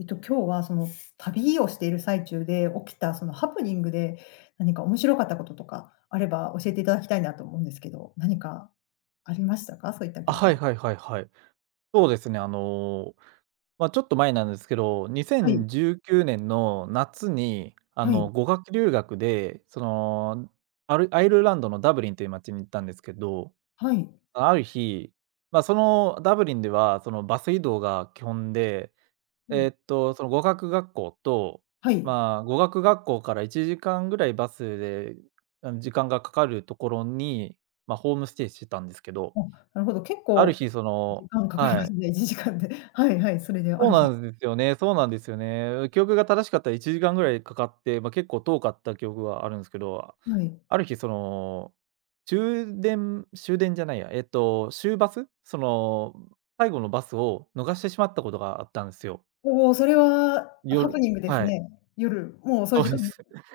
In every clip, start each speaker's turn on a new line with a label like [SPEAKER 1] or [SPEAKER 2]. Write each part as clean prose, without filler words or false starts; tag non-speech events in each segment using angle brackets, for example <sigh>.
[SPEAKER 1] 今日はその旅をしている最中で起きたそのハプニングで、何か面白かったこととかあれば教えていただきたいなと思うんですけど、何かありましたか？そういった
[SPEAKER 2] あ、
[SPEAKER 1] 経
[SPEAKER 2] はい
[SPEAKER 1] 験。
[SPEAKER 2] はいはいはい。そうですね、まあ、ちょっと前なんですけど、にせ
[SPEAKER 1] はい、
[SPEAKER 2] んじゅうきゅうねんの夏に、
[SPEAKER 1] はい、
[SPEAKER 2] 語学留学で、アイルランドのダブリンという街に行ったんですけど、
[SPEAKER 1] はい。
[SPEAKER 2] ある日、まあ、そのダブリンでは、そのバス移動が基本で、
[SPEAKER 1] うん、
[SPEAKER 2] その語学学校と、
[SPEAKER 1] はい。
[SPEAKER 2] まあ、語学学校から1時間ぐらいバスで、時間がかかるところに、まあ、ホームステイしてたんですけど、
[SPEAKER 1] あ、なるほど、結
[SPEAKER 2] ある
[SPEAKER 1] 構
[SPEAKER 2] 日その
[SPEAKER 1] 時間かかり
[SPEAKER 2] は
[SPEAKER 1] ま
[SPEAKER 2] い。
[SPEAKER 1] すね、<laughs> 1時間で。はいはい、それであ
[SPEAKER 2] そう
[SPEAKER 1] る
[SPEAKER 2] な
[SPEAKER 1] 日
[SPEAKER 2] んですよね、そうなんですよね。記憶が正しかったら1時間ぐらいかかって、まあ、結構遠かった記憶があるんですけど、
[SPEAKER 1] はい。
[SPEAKER 2] ある日終電、終電じゃないや、終バス、最後のバスを逃してしまったことがあったんですよ。
[SPEAKER 1] おお、それはハ
[SPEAKER 2] 夜、
[SPEAKER 1] プニングです
[SPEAKER 2] はい、
[SPEAKER 1] ね。夜、もう遅
[SPEAKER 2] そ
[SPEAKER 1] い
[SPEAKER 2] う
[SPEAKER 1] 時
[SPEAKER 2] で
[SPEAKER 1] 間、
[SPEAKER 2] す。<laughs>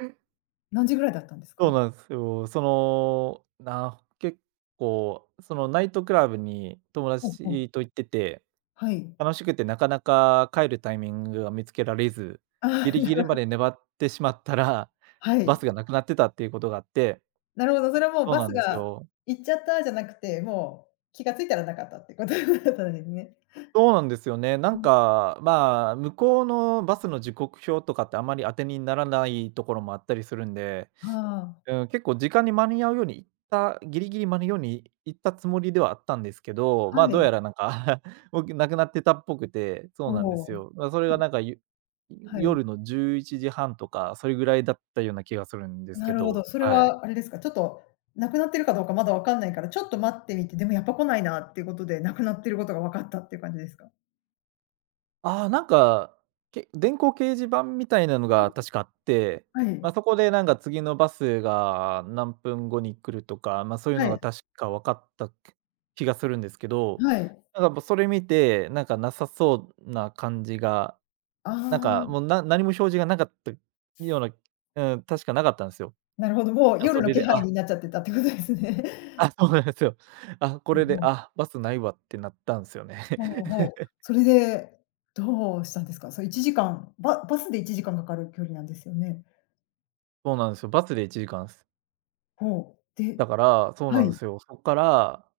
[SPEAKER 1] 何時ぐらいだったんです
[SPEAKER 2] そう
[SPEAKER 1] か？
[SPEAKER 2] なんですよ。結構、そのナイトクラブに友
[SPEAKER 1] おお、
[SPEAKER 2] 達と行ってて、
[SPEAKER 1] はい。
[SPEAKER 2] 楽しくてなかなか帰るタイミングが見つけられず、ギ
[SPEAKER 1] ああ、
[SPEAKER 2] リ
[SPEAKER 1] な
[SPEAKER 2] ギリま
[SPEAKER 1] る
[SPEAKER 2] で粘ってしまったら、<laughs>
[SPEAKER 1] は
[SPEAKER 2] バス
[SPEAKER 1] い。
[SPEAKER 2] がなくなってたっていうことがあって、
[SPEAKER 1] なるほど、それはもう
[SPEAKER 2] そう
[SPEAKER 1] バ
[SPEAKER 2] なん
[SPEAKER 1] ス
[SPEAKER 2] です
[SPEAKER 1] が
[SPEAKER 2] よ。
[SPEAKER 1] 行っちゃったじゃなくて、もう気が付いたらなかったってこと <laughs> だったんですね。
[SPEAKER 2] そうなんですよね。な
[SPEAKER 1] う
[SPEAKER 2] ん
[SPEAKER 1] ん。
[SPEAKER 2] か、まあ、向こうのバスの時刻表とかってあまり当てにならないところもあったりするんで、
[SPEAKER 1] ああ、
[SPEAKER 2] うん、結構時間に間に合うように行った、ギリギリ間に合うように行ったつもりではあったんですけど、ま
[SPEAKER 1] は
[SPEAKER 2] あ、どう
[SPEAKER 1] い。
[SPEAKER 2] やらなんか <laughs>、もうなくなってたっぽくて、そう
[SPEAKER 1] お
[SPEAKER 2] なんです
[SPEAKER 1] お。
[SPEAKER 2] よ。ま、それがなんか、
[SPEAKER 1] はい。
[SPEAKER 2] 夜の11時半とか、それぐらいだったような気がするんです
[SPEAKER 1] な
[SPEAKER 2] け
[SPEAKER 1] るほど、
[SPEAKER 2] ど、
[SPEAKER 1] それ
[SPEAKER 2] はい。
[SPEAKER 1] はあれですか、ちょっとなくなってるかどうかまだわかんないから、ちょっと待ってみて、でもやっぱ来ないなっていうことで、なくなってることが分かったっていう感じですか？
[SPEAKER 2] ああ、なんか、電光掲示板みたいなのが確かあって、
[SPEAKER 1] は
[SPEAKER 2] ま
[SPEAKER 1] い。
[SPEAKER 2] あ、そこでなんか次のバスが何分後に来るとか、まあ、そういう
[SPEAKER 1] は
[SPEAKER 2] のが
[SPEAKER 1] い。
[SPEAKER 2] 確か分かった気がするんですけど、
[SPEAKER 1] はい。
[SPEAKER 2] なんかもうそれ見て、なんかなさそうな感じが、
[SPEAKER 1] あ
[SPEAKER 2] なんかも
[SPEAKER 1] あ、
[SPEAKER 2] う何も表示がなかったような、うん、確かなかったんですよ。
[SPEAKER 1] なるほど、もう
[SPEAKER 2] あ、そ
[SPEAKER 1] 夜の
[SPEAKER 2] れ
[SPEAKER 1] 気
[SPEAKER 2] で、
[SPEAKER 1] 配
[SPEAKER 2] あ、
[SPEAKER 1] になっちゃってたってことですね。
[SPEAKER 2] <laughs> あ、そうなんですよ。あ、こ
[SPEAKER 1] うん
[SPEAKER 2] れで、
[SPEAKER 1] うん。
[SPEAKER 2] あ、バスないわってなったんですよね。
[SPEAKER 1] ほうほう。
[SPEAKER 2] <laughs>
[SPEAKER 1] それで、どうしたんですか？それ1時間、ババスで1時間かんかかる距離なんですよね。
[SPEAKER 2] そうなんですよ。バスで1時間です。
[SPEAKER 1] ほう。で
[SPEAKER 2] だから、そうな
[SPEAKER 1] は
[SPEAKER 2] んで
[SPEAKER 1] い。
[SPEAKER 2] すよ。そこから、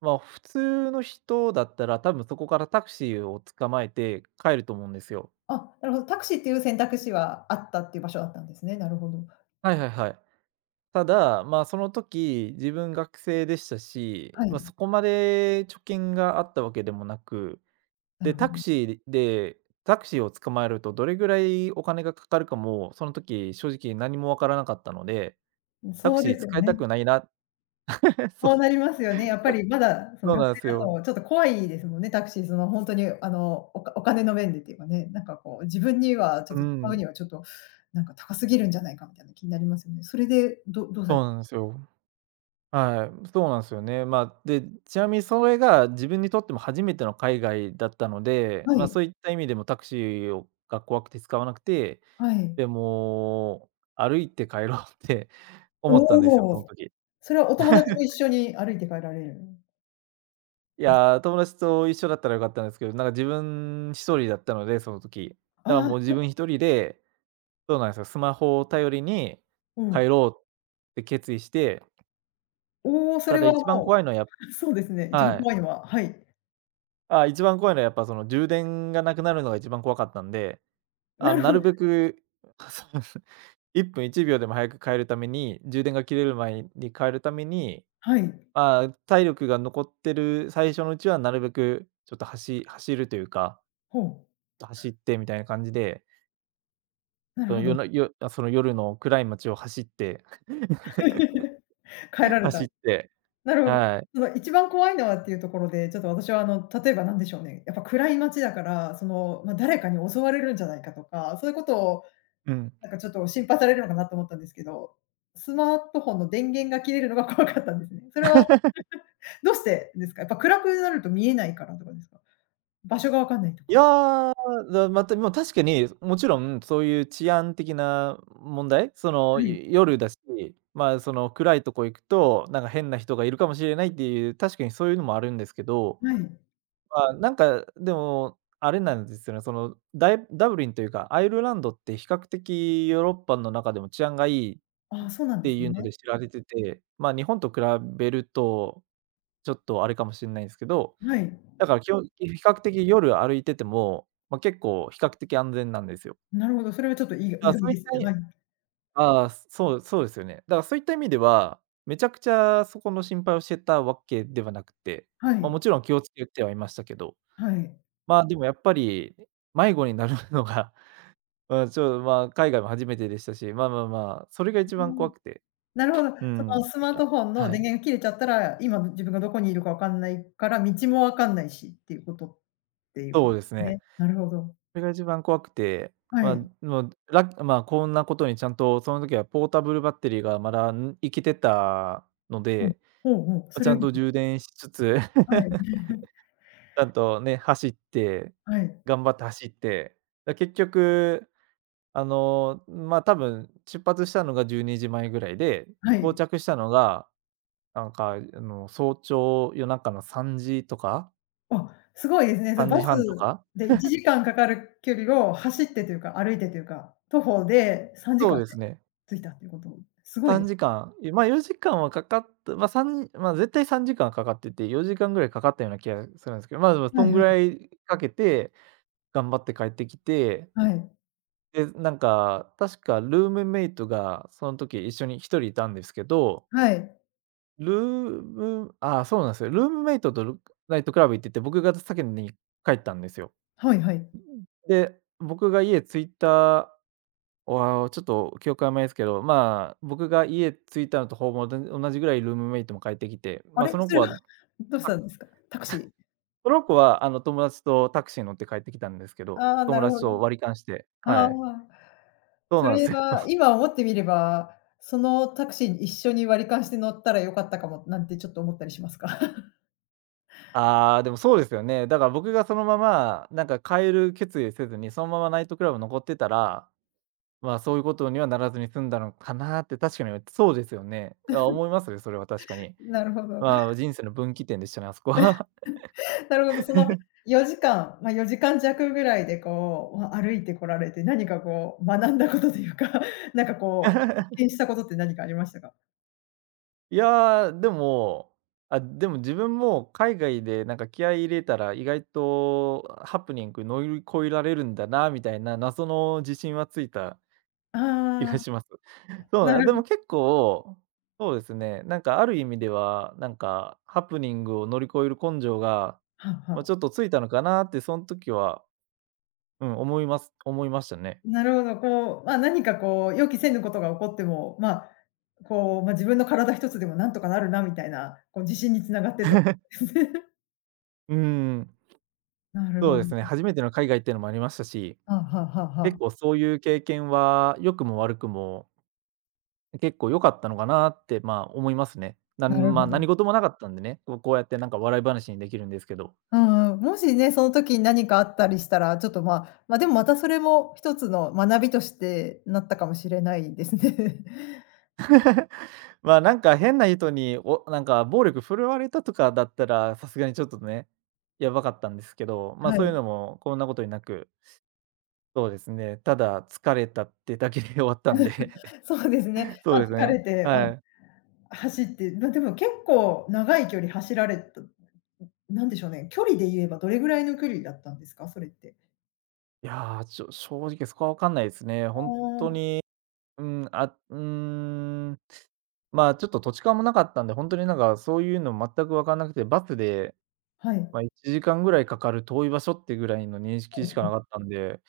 [SPEAKER 2] まあ、普通の人だったら、多分そこからタクシーを捕まえて帰ると思うんですよ。
[SPEAKER 1] あ、なるほど、タクシーっていう選択肢はあったっていう場所だったんですね。なるほど。
[SPEAKER 2] はいはいはい。ただ、まあ、その時、自分学生でしたし、
[SPEAKER 1] は
[SPEAKER 2] まあ、
[SPEAKER 1] い、
[SPEAKER 2] そこまで貯金があったわけでもなく、
[SPEAKER 1] な
[SPEAKER 2] で、
[SPEAKER 1] るほど。
[SPEAKER 2] タクシーを捕まえるとどれぐらいお金がかかるかも、その時正直何もわからなかったので、タク
[SPEAKER 1] そう
[SPEAKER 2] シ
[SPEAKER 1] で
[SPEAKER 2] ー
[SPEAKER 1] すよ
[SPEAKER 2] 使いた
[SPEAKER 1] ね。
[SPEAKER 2] くないな、 <laughs> そう、
[SPEAKER 1] そうなりますよね。やっぱ
[SPEAKER 2] <laughs>
[SPEAKER 1] りまだその
[SPEAKER 2] そう
[SPEAKER 1] 学
[SPEAKER 2] なんで
[SPEAKER 1] 生
[SPEAKER 2] す
[SPEAKER 1] だ
[SPEAKER 2] よ。
[SPEAKER 1] とちょっと怖いですもんね、タクシー、そのほんとにおかお金の面でっていうかね、なんかこう自分にはちょ
[SPEAKER 2] う
[SPEAKER 1] っと使う
[SPEAKER 2] ん、
[SPEAKER 1] にはちょっとなんか高すぎるんじゃないかみたいな気になりますよね。それで、どどうさ
[SPEAKER 2] そ
[SPEAKER 1] れ
[SPEAKER 2] うなんですよ。はい、そうなんですよね。まあ、で、ちなみにそれが自分にとっても初めての海外だったので、
[SPEAKER 1] は
[SPEAKER 2] まあ、
[SPEAKER 1] い、
[SPEAKER 2] そういった意味でもタクシーが怖くて使わなくて、
[SPEAKER 1] はい。
[SPEAKER 2] で、もう歩いて帰ろうって <laughs> 思ったんですよ、
[SPEAKER 1] お
[SPEAKER 2] その
[SPEAKER 1] お。
[SPEAKER 2] 時。
[SPEAKER 1] それはお友達も一緒に歩いて帰られるんです？
[SPEAKER 2] いやー、友達と一緒だったら良かったんですけど、なんか自分一人だったので、その時。だから
[SPEAKER 1] ああ、
[SPEAKER 2] もう自分一人で、そうなんですよ、スマホを頼りに
[SPEAKER 1] う
[SPEAKER 2] 帰
[SPEAKER 1] ん。
[SPEAKER 2] ろうって決意して、
[SPEAKER 1] おお、そ
[SPEAKER 2] た
[SPEAKER 1] れ
[SPEAKER 2] だ
[SPEAKER 1] は
[SPEAKER 2] 一番
[SPEAKER 1] も
[SPEAKER 2] 怖いのはやっ
[SPEAKER 1] う、<laughs> そうですね、一番
[SPEAKER 2] はい。
[SPEAKER 1] 怖いのははい。
[SPEAKER 2] あ、一番怖いのはやっぱその充電がなくなるのが一番怖かったんで、あ、
[SPEAKER 1] なる
[SPEAKER 2] な
[SPEAKER 1] ほ
[SPEAKER 2] る
[SPEAKER 1] ど、
[SPEAKER 2] べく、あ、そうですね、1分1 <laughs> 秒でも早く帰るために、充電が切れる前に帰るために、
[SPEAKER 1] はい。
[SPEAKER 2] まあ、体力が残ってる最初のうちはなるべくちょっと走るというか、
[SPEAKER 1] ほ
[SPEAKER 2] 走ってみたいな感じで、
[SPEAKER 1] う、なる
[SPEAKER 2] その
[SPEAKER 1] ほ
[SPEAKER 2] 夜
[SPEAKER 1] ど。
[SPEAKER 2] のよあ、その夜の暗い街を走って、 <laughs>
[SPEAKER 1] <laughs> 帰られた。
[SPEAKER 2] 走って、
[SPEAKER 1] なるほど。
[SPEAKER 2] はい。
[SPEAKER 1] その一番怖いのはっていうところで、ちょっと私は例えばなんでしょうね、やっぱ暗い街だから、その、ま、誰かに襲われるんじゃないかとか、そういうことを
[SPEAKER 2] うん。
[SPEAKER 1] なんかちょっと心配されるのかなと思ったんですけど、スマートフォンの電源が切れるのが怖かったんですね。それはどうしてですか？やっぱ暗くなると見えないからとかですか？場所が分かんないと
[SPEAKER 2] い
[SPEAKER 1] か。
[SPEAKER 2] やー、また、もう確かに、もちろんそういう治安的な問題、
[SPEAKER 1] はい、
[SPEAKER 2] 夜だし、まあ、暗いとこ行くと、なんか変な人がいるかもしれないっていう、確かにそういうのもあるんですけど、
[SPEAKER 1] はい。
[SPEAKER 2] まあ、なんか、でも、あれなんですよね、ダブリンというか、アイルランドって比較的ヨーロッパの中でも治安がいいっ
[SPEAKER 1] ああ、そうなんで
[SPEAKER 2] て
[SPEAKER 1] す
[SPEAKER 2] いうの
[SPEAKER 1] ね。
[SPEAKER 2] で知られてて、まあ、日本と比べると、ちょっとあれかもしれないんですけど、
[SPEAKER 1] はい。
[SPEAKER 2] だから基本的比較的夜歩いてても、ま、結構比較的安全なんですよ。
[SPEAKER 1] なるほど、それはちょっといが
[SPEAKER 2] だか
[SPEAKER 1] 意
[SPEAKER 2] らそ
[SPEAKER 1] 外
[SPEAKER 2] ういっ
[SPEAKER 1] です
[SPEAKER 2] た
[SPEAKER 1] ね。
[SPEAKER 2] い
[SPEAKER 1] はい。
[SPEAKER 2] ああ、そうそうですよね。だからそういった意味では、めちゃくちゃそこの心配をしてたわけではなくて、
[SPEAKER 1] は
[SPEAKER 2] ま、も
[SPEAKER 1] い。
[SPEAKER 2] ちろん気をつけてはいましたけど、
[SPEAKER 1] はい。
[SPEAKER 2] まあ、でもやっぱり迷子になるのが、<laughs> うん、まあ、海外も初めてでしたし、まあまあまあ、それが一
[SPEAKER 1] う
[SPEAKER 2] 番怖
[SPEAKER 1] ん、
[SPEAKER 2] くて。
[SPEAKER 1] なるほど。
[SPEAKER 2] う
[SPEAKER 1] そ
[SPEAKER 2] ん。
[SPEAKER 1] のスマー
[SPEAKER 2] だか
[SPEAKER 1] トフォン
[SPEAKER 2] ら
[SPEAKER 1] の
[SPEAKER 2] は
[SPEAKER 1] 電
[SPEAKER 2] い。
[SPEAKER 1] 源が切れちゃったら、今自分がどこにいるか分かんないから、道も分かんないしっていうことっていうこ
[SPEAKER 2] そう
[SPEAKER 1] とで
[SPEAKER 2] です
[SPEAKER 1] す
[SPEAKER 2] ね。
[SPEAKER 1] ね。なるほど。
[SPEAKER 2] それが一番怖くて、
[SPEAKER 1] は
[SPEAKER 2] まあ、
[SPEAKER 1] い。
[SPEAKER 2] もう、まあ、こんなことにちゃんとその時はポータブルバッテリーがまだ、生きてたの
[SPEAKER 1] うん。
[SPEAKER 2] で、
[SPEAKER 1] ほうほう、
[SPEAKER 2] ま、
[SPEAKER 1] そ
[SPEAKER 2] ち
[SPEAKER 1] れ
[SPEAKER 2] ゃ
[SPEAKER 1] は
[SPEAKER 2] ん
[SPEAKER 1] 良かっ
[SPEAKER 2] と
[SPEAKER 1] たです
[SPEAKER 2] 充電しつつ、<laughs>
[SPEAKER 1] はい。<laughs>
[SPEAKER 2] ちゃんとね、走って、
[SPEAKER 1] はい。
[SPEAKER 2] 頑張って走って、結局、まあ、多分出発したのが12時前ぐらいで、
[SPEAKER 1] は
[SPEAKER 2] 到
[SPEAKER 1] い。
[SPEAKER 2] 着したのが、なんか、早朝、夜中の3時とか、
[SPEAKER 1] あ、すごいですね。その
[SPEAKER 2] 3
[SPEAKER 1] バ
[SPEAKER 2] 時半と
[SPEAKER 1] ス
[SPEAKER 2] か。
[SPEAKER 1] で1時間かんかかる距離を走ってというか、歩いてというか、徒歩で3
[SPEAKER 2] そ
[SPEAKER 1] 時
[SPEAKER 2] う
[SPEAKER 1] 間で
[SPEAKER 2] ですね。
[SPEAKER 1] ついたっていうこと、すごいで
[SPEAKER 2] 3
[SPEAKER 1] す。
[SPEAKER 2] 時間、いま、4時間はかかった、ま、ま、絶対3時間はかかってて、4時間ぐらいかかったような気がするんですけど、ま、でもそ
[SPEAKER 1] は
[SPEAKER 2] ん
[SPEAKER 1] い
[SPEAKER 2] ぐ
[SPEAKER 1] は
[SPEAKER 2] ら
[SPEAKER 1] い。
[SPEAKER 2] いかけて頑張って帰ってきて、
[SPEAKER 1] はい。
[SPEAKER 2] で、なんか、確かルームメイトがその時一緒に一人いたんですけど、
[SPEAKER 1] はい。
[SPEAKER 2] ルームあそうなんですよ。ルームメイトとナイトクラブ行ってて、僕が先に帰ったんですよ。
[SPEAKER 1] はいはい。
[SPEAKER 2] で、僕が家着いたわあ、ちょっと記憶曖昧ですけど、まあ、僕が家着いたのとほぼ同じぐらいルームメイトも帰ってきて、
[SPEAKER 1] あ
[SPEAKER 2] まあ、
[SPEAKER 1] れ、それはどうした
[SPEAKER 2] あ、
[SPEAKER 1] んですか？タクシー。
[SPEAKER 2] その子はあの友達とタクシーに乗って帰ってきたんですけど、
[SPEAKER 1] ああ、な
[SPEAKER 2] 友
[SPEAKER 1] るほ
[SPEAKER 2] 達と
[SPEAKER 1] ど。
[SPEAKER 2] 割り勘して、は
[SPEAKER 1] あ
[SPEAKER 2] い。
[SPEAKER 1] あ、
[SPEAKER 2] そう
[SPEAKER 1] そ
[SPEAKER 2] なんで
[SPEAKER 1] れ
[SPEAKER 2] すよ。
[SPEAKER 1] は
[SPEAKER 2] <laughs>
[SPEAKER 1] 今思ってみれば、そのタクシーに一緒に割り勘して乗ったら良かったかもなんてちょっと思ったりしますか？
[SPEAKER 2] ああ、でもそうですよね。だから僕がそのまま、なんか変える決意せずに、そのままナイトクラブ残ってたら、まあ、そういうことにはならずに済んだのかなって確かにそうですよね。あ、思いますね、それは確か
[SPEAKER 1] <laughs>
[SPEAKER 2] に。
[SPEAKER 1] なるほど。
[SPEAKER 2] まあ、人生の分岐点でしたね、あそこは。
[SPEAKER 1] なるほど、その
[SPEAKER 2] <laughs>
[SPEAKER 1] 4時間、ま、4時間弱ぐらいでこう、ま、歩いてこられて、何かこう学んだことというか、<laughs> なんかこう、発見したことって何かありましたか？
[SPEAKER 2] いやー、でも、あ、でも自分も海外でなんか気合い入れたら、意外とハプニング乗り越えられるんだなみたいな謎の自信はついた気が
[SPEAKER 1] ああ、
[SPEAKER 2] します。<laughs> そう
[SPEAKER 1] な
[SPEAKER 2] なで
[SPEAKER 1] る
[SPEAKER 2] も結構、そうですね、なんかある意味では、なんかハプニングを乗り越える根性が、
[SPEAKER 1] はあ
[SPEAKER 2] まあ、ち
[SPEAKER 1] は
[SPEAKER 2] ょっとついたのかなって、その時は、うん、思います、思いましたね。
[SPEAKER 1] なるほど、こう、まあ、何かこう、予期せぬことが起こっても、まあ、こう、まあ、自分の体一つでもなんとかなるなみたいな、こう自信に繋がってたんですね。
[SPEAKER 2] うん、
[SPEAKER 1] <laughs> なる
[SPEAKER 2] そう
[SPEAKER 1] ほ
[SPEAKER 2] ですね、
[SPEAKER 1] ど。
[SPEAKER 2] 初めての海外っていうのもありましたし、
[SPEAKER 1] はあはあはあは
[SPEAKER 2] 結
[SPEAKER 1] あ。
[SPEAKER 2] 構そういう経験は良くも悪くも結構良かったのかなって、まあ、思いますね。
[SPEAKER 1] なる
[SPEAKER 2] ま、
[SPEAKER 1] ほど。
[SPEAKER 2] 何事もなかったんでね、こうやってなんか笑い話にできるんですけど。
[SPEAKER 1] うんうん。もしね、その時に何かあったりしたら、ちょっと、まあま、でもまたそれも一つの学びとしてなったかもしれないですね。<laughs>
[SPEAKER 2] まあ、なんか変な人に、なんか暴力振るわれたとかだったら、さすがにちょっとね、やばかったんですけど、まあ、
[SPEAKER 1] は
[SPEAKER 2] そういう
[SPEAKER 1] い。
[SPEAKER 2] のもこんなことになく、そうですね、ただ疲れたってだけで <laughs> 終わったんで、
[SPEAKER 1] <laughs> そうですね。
[SPEAKER 2] <laughs> そ
[SPEAKER 1] ま
[SPEAKER 2] う
[SPEAKER 1] あ、
[SPEAKER 2] です
[SPEAKER 1] 疲
[SPEAKER 2] ね、
[SPEAKER 1] れて、ま
[SPEAKER 2] はい。
[SPEAKER 1] あ、走って、まあ、でも結構長い距離走られたなんでしょうね、距離で言えばどれぐらいの距離だったんですか？それって。
[SPEAKER 2] いやー、正直そこはわかんないですね。
[SPEAKER 1] あ
[SPEAKER 2] ほん
[SPEAKER 1] あ、
[SPEAKER 2] うーん、あ、うーん。まあ、ちょっと土地勘もなかったんで、ほんとになんかそういうの全く分かんなくて、バスで、
[SPEAKER 1] はい。
[SPEAKER 2] ま、1時間ぐらいかかる遠い場所ってぐらいの認識
[SPEAKER 1] ほう
[SPEAKER 2] しか
[SPEAKER 1] ほ
[SPEAKER 2] な
[SPEAKER 1] う。
[SPEAKER 2] かったんで、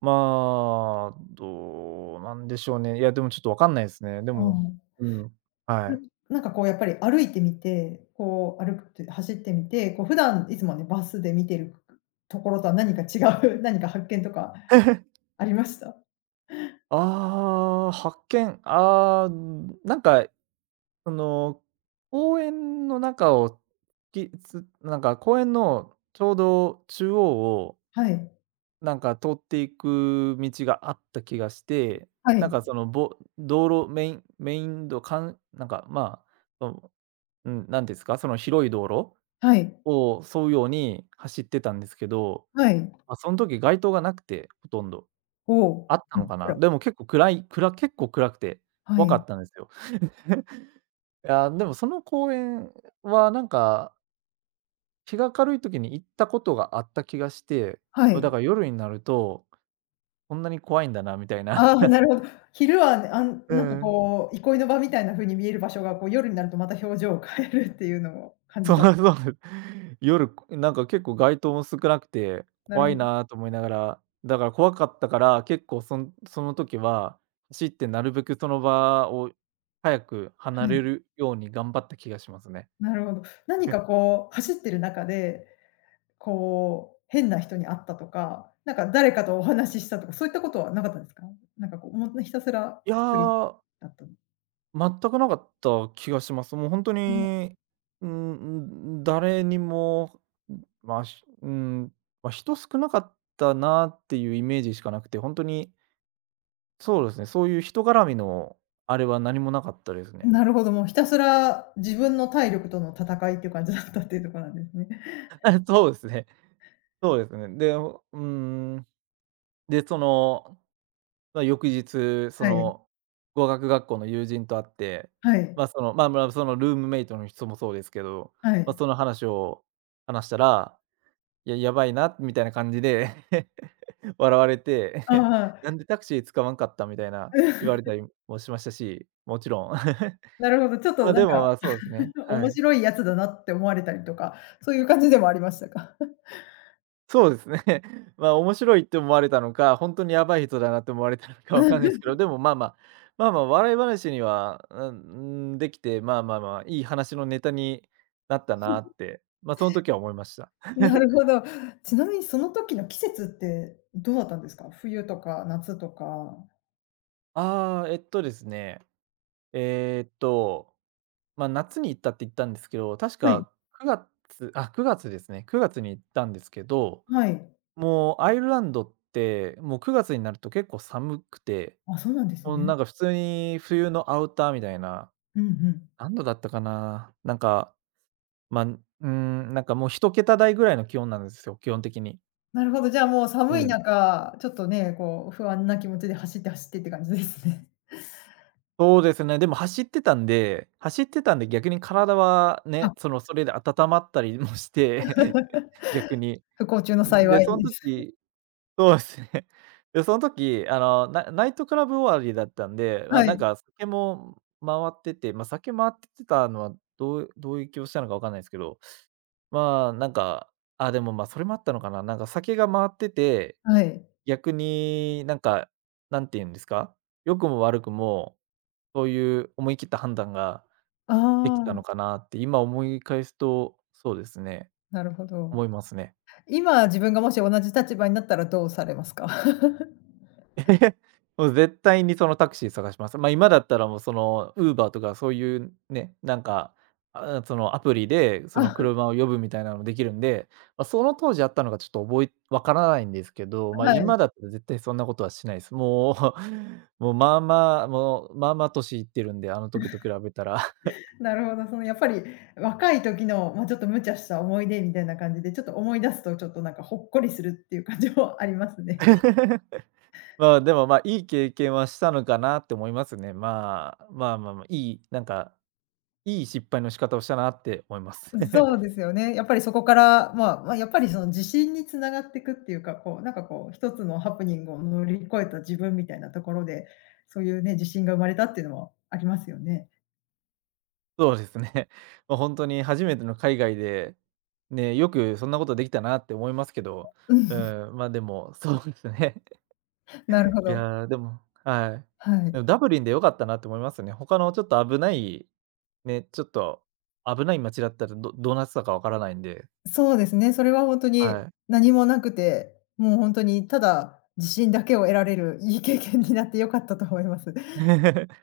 [SPEAKER 2] まあ、どうなんでしょうね。いや、でもちょっと分かんないですね。で
[SPEAKER 1] あ
[SPEAKER 2] も、
[SPEAKER 1] あ。
[SPEAKER 2] うん、は
[SPEAKER 1] なん
[SPEAKER 2] い。
[SPEAKER 1] なんかこうやっぱり歩いてみて、こう歩くって走ってみて、こう普段いつもね、バスで見てるところとは何か違う、<laughs> 何か発見とか
[SPEAKER 2] <laughs>
[SPEAKER 1] ありました？
[SPEAKER 2] ああ、発見、ああ、なんか、その、公園の中を、なんか公園のちょうど中央を
[SPEAKER 1] はい。
[SPEAKER 2] なんか通っていく道があった気がして、
[SPEAKER 1] は
[SPEAKER 2] なん
[SPEAKER 1] い。
[SPEAKER 2] かその、道路メイン道かんなんか、まあ、その、うん、なんですか、その広い道路
[SPEAKER 1] はい。
[SPEAKER 2] を沿うように走ってたんですけど、
[SPEAKER 1] はい。
[SPEAKER 2] ま、その時街灯がなくて、ほとんど。
[SPEAKER 1] お
[SPEAKER 2] あ
[SPEAKER 1] お、
[SPEAKER 2] った
[SPEAKER 1] うん。
[SPEAKER 2] の
[SPEAKER 1] っ
[SPEAKER 2] かな。
[SPEAKER 1] ら
[SPEAKER 2] でも結構暗くて
[SPEAKER 1] は
[SPEAKER 2] 怖か
[SPEAKER 1] い。
[SPEAKER 2] ったんですよ。いやー、でもその公園はなんか、日が明るい時に行ったことがあった気がして、
[SPEAKER 1] は
[SPEAKER 2] ま、だ
[SPEAKER 1] い。
[SPEAKER 2] から夜になると、こんなに怖いんだなみたいな。
[SPEAKER 1] ああ、なるほ
[SPEAKER 2] <laughs>
[SPEAKER 1] ど。昼はね、あん
[SPEAKER 2] う
[SPEAKER 1] なんか
[SPEAKER 2] ん。
[SPEAKER 1] こう、憩いの場みたいな風に見える場所が、こう夜になるとまた表情を変えるっていうのを感
[SPEAKER 2] そ
[SPEAKER 1] じ
[SPEAKER 2] う
[SPEAKER 1] た。
[SPEAKER 2] そうです。夜、なんか結構街灯も少なくて、
[SPEAKER 1] なる
[SPEAKER 2] 怖
[SPEAKER 1] ほ
[SPEAKER 2] い
[SPEAKER 1] ど。
[SPEAKER 2] なと思いながら、だから怖かったから、結構その時は、走ってなるべくその場を早く離
[SPEAKER 1] は
[SPEAKER 2] れ
[SPEAKER 1] い。
[SPEAKER 2] るように頑張った気がしますね。
[SPEAKER 1] なるほど。何
[SPEAKER 2] <laughs>
[SPEAKER 1] かこう、走ってる中で、こう、変な人に会ったとか、なんか誰かとお話ししたとか、そういったことはなかったんですか？なんかこう、もうひたすら
[SPEAKER 2] い
[SPEAKER 1] 一人
[SPEAKER 2] や、
[SPEAKER 1] だったの。
[SPEAKER 2] 全くなかった気がします。もうほんと
[SPEAKER 1] う
[SPEAKER 2] に、うーん、誰にも、ま、しうん、ま、人少なかったなっていうイメージしかなくて、ほんとにそうですね、そういう人絡みのあれは何もなかったです
[SPEAKER 1] ん、
[SPEAKER 2] ね。
[SPEAKER 1] なるほど、もうひたすら自分の体力との戦いっていう感じだったっていうとこなんですね。
[SPEAKER 2] <laughs> そうですね。そうですね。で、うーん、で、その、まあ、翌日、そ
[SPEAKER 1] はい、
[SPEAKER 2] の、語学学校の友人と会って、
[SPEAKER 1] は
[SPEAKER 2] ま
[SPEAKER 1] い、
[SPEAKER 2] あ、その、そのルームメイトの人もそうですけど、
[SPEAKER 1] は
[SPEAKER 2] まあ、
[SPEAKER 1] い。
[SPEAKER 2] その話を話したら、いや、やばいなみたいな感じで <laughs> 笑われ
[SPEAKER 1] あ
[SPEAKER 2] て、<laughs> なん
[SPEAKER 1] あ。
[SPEAKER 2] でタクシー使わんかったみたいな言われ
[SPEAKER 1] <laughs>
[SPEAKER 2] たりもしましたし、もちろん。
[SPEAKER 1] なるほど、ちょっ
[SPEAKER 2] <laughs> ま
[SPEAKER 1] と
[SPEAKER 2] あ、
[SPEAKER 1] な
[SPEAKER 2] で
[SPEAKER 1] ん
[SPEAKER 2] も、
[SPEAKER 1] か、
[SPEAKER 2] ま、そうですね、は
[SPEAKER 1] 面
[SPEAKER 2] い。
[SPEAKER 1] 白いやつだなって思われたりとか、そういう感じでもありましたか？
[SPEAKER 2] そうですね。<laughs> まあ、面白いって思われたのか、本当にやばい人だなって思われたのかわかんないですけど、でも、笑い話には、うん、うーん、できて、笑い話にはできていい話のネタになったなって、まあ、その時は思いました。
[SPEAKER 1] <laughs> なるほど。ちなみにその時の季節ってどうだったんですか？冬とか夏とか。
[SPEAKER 2] ああ、えっとですね、えーっと、まあ、夏に行ったって言ったんですけど、確
[SPEAKER 1] はい、
[SPEAKER 2] か9月ですね。9月に行ったんですけど、
[SPEAKER 1] はい。
[SPEAKER 2] もうアイルランドって、もう9月になると結構寒くて、
[SPEAKER 1] あ、そうなんです
[SPEAKER 2] もう
[SPEAKER 1] ね。
[SPEAKER 2] なんか普通に冬のアウターみたいな
[SPEAKER 1] うんうん。
[SPEAKER 2] 何度だったかな。なんか、まあ、うーん、なんかもう一桁台ぐらいの気温なんですよ、基本的に。
[SPEAKER 1] なるほど、じゃあもう
[SPEAKER 2] う
[SPEAKER 1] 寒い
[SPEAKER 2] ん。
[SPEAKER 1] 中、ちょっとね、こう不安な気持ちで走って走ってって感じですね。
[SPEAKER 2] そうですね、でも走ってたんで、逆に体はね、
[SPEAKER 1] あ、
[SPEAKER 2] その、それで温まったりもして、<laughs>
[SPEAKER 1] <laughs>
[SPEAKER 2] 逆に。
[SPEAKER 1] 不幸中の
[SPEAKER 2] で、
[SPEAKER 1] 幸い
[SPEAKER 2] そん
[SPEAKER 1] です。
[SPEAKER 2] 時そうですね。<laughs> で、その時、あの、ナイトクラブ終わりだったんで、ま、
[SPEAKER 1] は
[SPEAKER 2] なん
[SPEAKER 1] い、
[SPEAKER 2] か酒も回ってて、ま、酒回ってたのはどういう気をしたのかわかんないですけど、まあ、なんか、あ、でも、ま、それもあったのかな。なんか酒が回ってて、
[SPEAKER 1] はい。
[SPEAKER 2] 逆になんか、何て言うんですか、良くも悪くも、そういう思い切った判断が
[SPEAKER 1] あ
[SPEAKER 2] できたの
[SPEAKER 1] あ、
[SPEAKER 2] かなって、今思い返すと、そうですね、
[SPEAKER 1] なるほど。
[SPEAKER 2] 思いますね。
[SPEAKER 1] 今自分がもし同じ立場になったらどうされますか？<laughs>
[SPEAKER 2] <laughs> えもう絶対にそのタクシー探します。まあ、今だったらもうその Uber とかそういうね、なんか、あ、そのアプリでその
[SPEAKER 1] あ、
[SPEAKER 2] 車を呼ぶみたいなのもできるんで、まあ、その当時あったのかちょっとわからないんですけど、まあ、
[SPEAKER 1] はい。
[SPEAKER 2] 今だったら絶対そんなことはしないです。もう、<laughs> もうまあまあ年いってるんで、あの時と比べたら。
[SPEAKER 1] なるほど、そのやっぱり若い時の、まあ、ちょっと無茶した思い出みたいな感じで、ちょっと思い出すとちょっとなんかほっこりするっていう感じも <laughs> ありますね。
[SPEAKER 2] <laughs> まあ、でも、いい経験はしたのかなって思いますね。まあ、いい、なんか、いい失敗の仕方をしたなって思います。
[SPEAKER 1] <laughs>
[SPEAKER 2] <laughs>
[SPEAKER 1] そうですよね。やっぱりそこから、まあ、まあ、やっぱりその自信に繋がっていくっていうか、こうなんかこう一つのハプニングを乗り越えた自分みたいなところで、そういうね、自信が生まれたっていうのもありますよね。
[SPEAKER 2] そうですね。<laughs> もう本当に初めての海外で、ね、よくそんなことできたなって思いますけど、
[SPEAKER 1] う
[SPEAKER 2] う
[SPEAKER 1] ん、
[SPEAKER 2] ん、ま、でも、そう <laughs> ですね。
[SPEAKER 1] なるほ
[SPEAKER 2] <laughs> い
[SPEAKER 1] ど。
[SPEAKER 2] やー、でもはい。
[SPEAKER 1] は
[SPEAKER 2] で
[SPEAKER 1] い。
[SPEAKER 2] もダブリンでよかったなって思いますね。他のちょっと危ない街だったら、どうなってたかわからないんで、
[SPEAKER 1] そうですね、それは本当
[SPEAKER 2] は
[SPEAKER 1] に
[SPEAKER 2] い。
[SPEAKER 1] 何もなくて、もう本当にただ自信だけを得られるいい経験になって良かったと思います。
[SPEAKER 2] <laughs>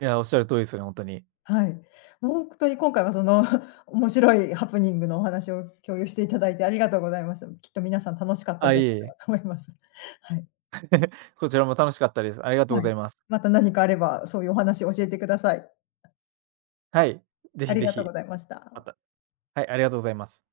[SPEAKER 2] いや、おっしゃる通りですね、本当に。
[SPEAKER 1] はい。本当に今回はその <laughs> 面白いハプニングのお話を共有していただいてありがとうございました。きっと皆さん楽しかった
[SPEAKER 2] あ、
[SPEAKER 1] んじゃ
[SPEAKER 2] いえ
[SPEAKER 1] な
[SPEAKER 2] い
[SPEAKER 1] いか
[SPEAKER 2] え、
[SPEAKER 1] なと思います。はい。
[SPEAKER 2] こちらも楽しかったです。ありがとうご
[SPEAKER 1] は
[SPEAKER 2] ざ
[SPEAKER 1] い。
[SPEAKER 2] います。
[SPEAKER 1] また何かあれば、そういうお話を教えてください。
[SPEAKER 2] はい、ぜ
[SPEAKER 1] あ
[SPEAKER 2] ひ
[SPEAKER 1] り
[SPEAKER 2] ぜ
[SPEAKER 1] がとう
[SPEAKER 2] ひ、
[SPEAKER 1] ございまし
[SPEAKER 2] ま
[SPEAKER 1] た。
[SPEAKER 2] たはい、ありがとうございます。